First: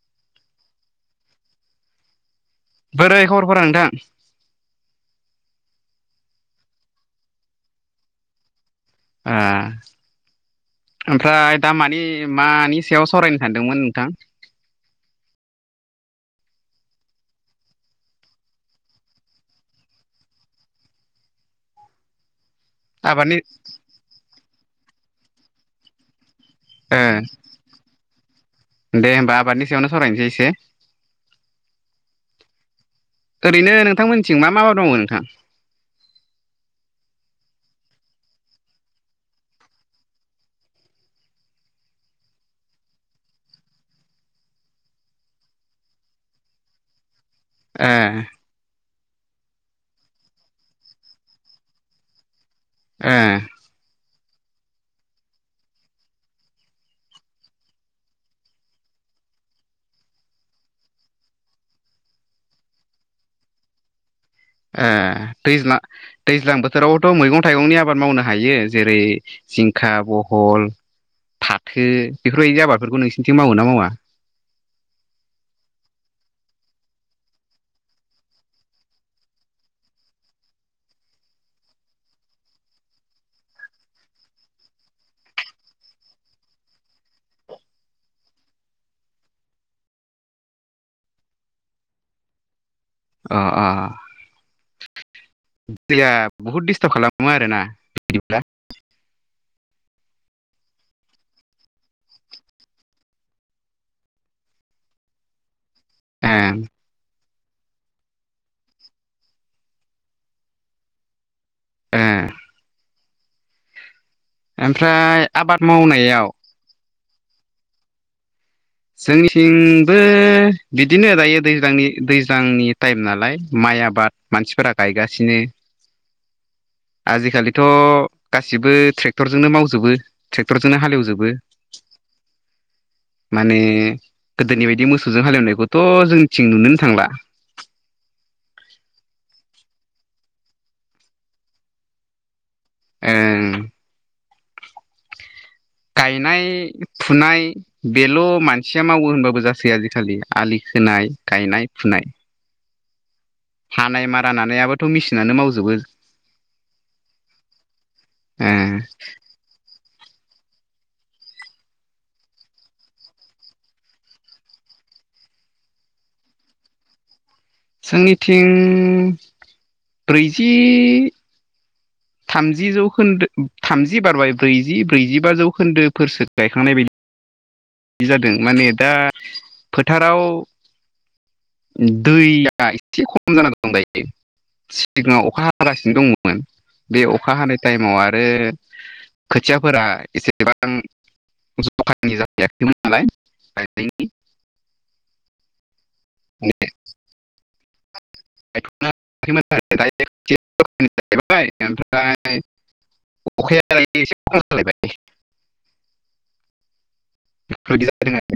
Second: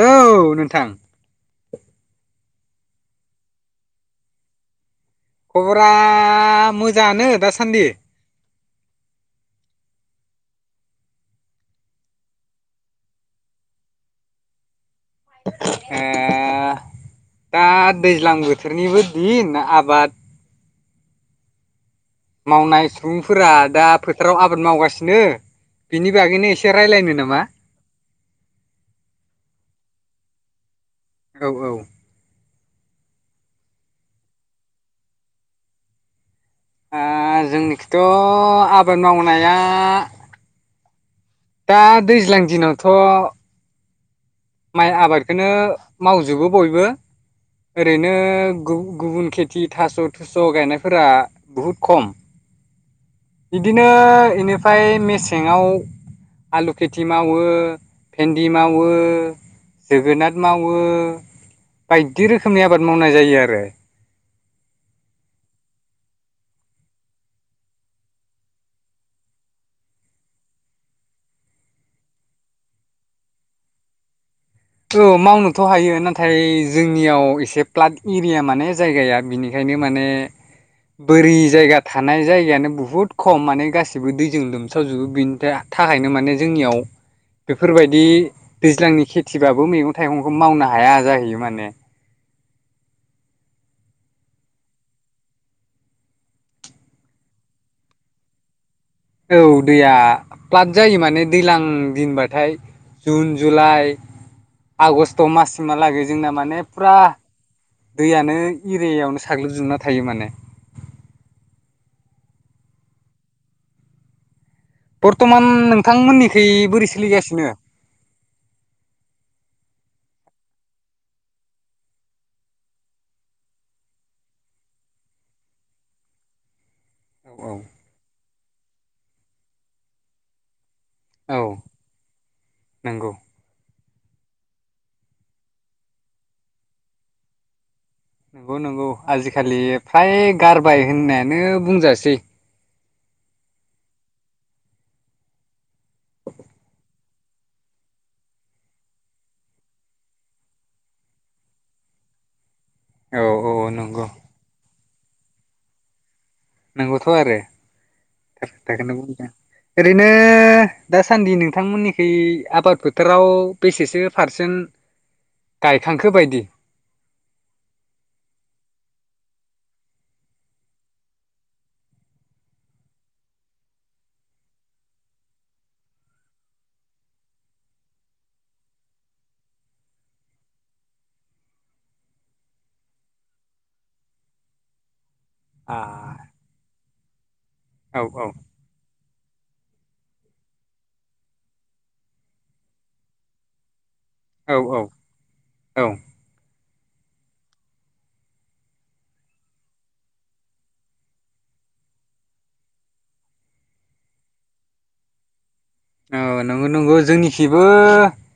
औ नोंथां। बोरै खबरफोरा नोंथां? खबरा मोजाङानो दासान्दि। ओ ओमफ्राय दा मानि मानि सायाव सावरायनो सानदोंमोन नोंथां। ओ दा दैज्लां बोथोरनिबो दिन आबाद मावनाय आबादनि सुबुंफोरा दा फोथाराव आबाद मावगासिनो बिनि बागैनो एसे ओ रायज्लायनो नामा। दे होनोमबा आबादनि सायावनो सावरायनोसै एसे। औ औ। ओरैनो नोंथांमोननिथिं मा मा आबाद मावो नोंथां? दा जोंनिखैथ' आबाद मावनाया दा दैज्लां दिनावथ' माइ आबादखौनो मावजोबो बयबो ओरैनो ओ गु गुबुन खेथि थास' थुस' गायनायफोरा बुहुद खम ओ बिदिनो बेनिफ्राय मेसेंआव आलु खेथि मावो भेन्दि मावो। जोगोनार मावो बायदि रोखोमनि आबाद मावनाय जायो आरो ए दैज्लां दैज्लां बोथोरावथ' मैगं थाइगंनि आबाद मावनो हायो जेरै जिंखा बहल फाथो बेफोरबायदि आबादफोरखौ नोंसिरनिथिं मावो ना मावा? औ मावनोथ' हायो नाथाय जोंनियाव एसे प्लाट एरिया माने जायगाया बेनिखायनो बिनो माने बोरि जायगा थानाय जायगायानो बुहुद खम माने गासिबो दैजों लोमसाव जोबो बेनि था थाखायनो माने जोंनियाव बेफोरबायदि दैज्लांनि खेथ थिबाबो मैगं थाइगंखौ मावनो हाया जाहैयो माने। अ अ दैया बहुद दिस्थाफ' खालामो आरोना बिदिब्ला? औ दैया प्लाट जायो माने दैज्लां दिनबाथाय जुन जुलाइ आगष्ट माससिमहालागै ओ जोंना माने फुरा दैयानो एरियायावनो साग्लोबजोबना थायो माने। ए ओमफ्राय बरथ'मान आबाद मावनायाव नोंथांमोननिखै बोरै सोलिगासिनो? जोंनिथिंबो बिदिनो दायो दैज्लांनि दैज्लांनि टाइम नालाय माइ माइ आबाद मानसिफोरा गायगासिनो। औ आजिखालिथ' गासिबो ट्रेक्टरजोंनो मावजोबो ट्रेक्टर जोंनो हालेवजोबो। औ नंगौ माने गोदोनि बायदि मोसौजों हालेवनायखौथ' जोंनिथिं नुनोनो थांला। नंगौ नंगौ आजिखालि फ्राय गारबाय होननायानो बुंजासै। ओं गायनाय फुनाय बेल' मानसिया मावो होनबाबो जासै आजिखालि आलि खोनाय गायनाय फु नाय। औ औ हानाय नंगौ मारा नानायाबोथ' मेसिनानो मावजोबो। नंगौथ' आरो ओ थार खोथाखौनो बुंदों। ओरैनो दासान्दि नोंथांमोननिखै आबाद फोथाराव बेसेसो पारसेन गायखांखो बायदि। जोंनिथिं ब्रैजि थामजि जौखोन्दो थामजि बारबाय ब्रैजि ब्रैजिबा जौखोन्दोफोरसो गायखांनाय बायदि। बिदि जादों माने दा फोथाराव दैया एसे खम जान दं दायो सिङाव अखा आ हागासिनो दंमोन बे अखा हानाय टाइमाव औ आरो औ खोथियाफोरा एसेबां जखानि जा जायाखैमोन नालाय औ औ औ। मे [unintelligible] अखायालाय एसे खम जालायबाय औ नंगौ नंगौ जोंनिखिबो बेफोरबायदि जादों आरो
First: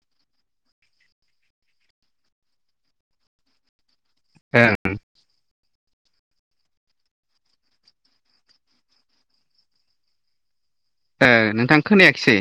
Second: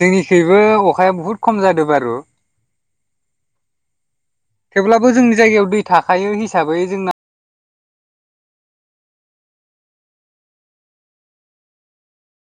जोंनिखैबो अखाया बहुत खम जादों बारु ओं ओ थेवब्लाबो जोंनि जायगायाव दै थाखायो हिसाबै जोंना ओ नोंथां खोनायाखिसै।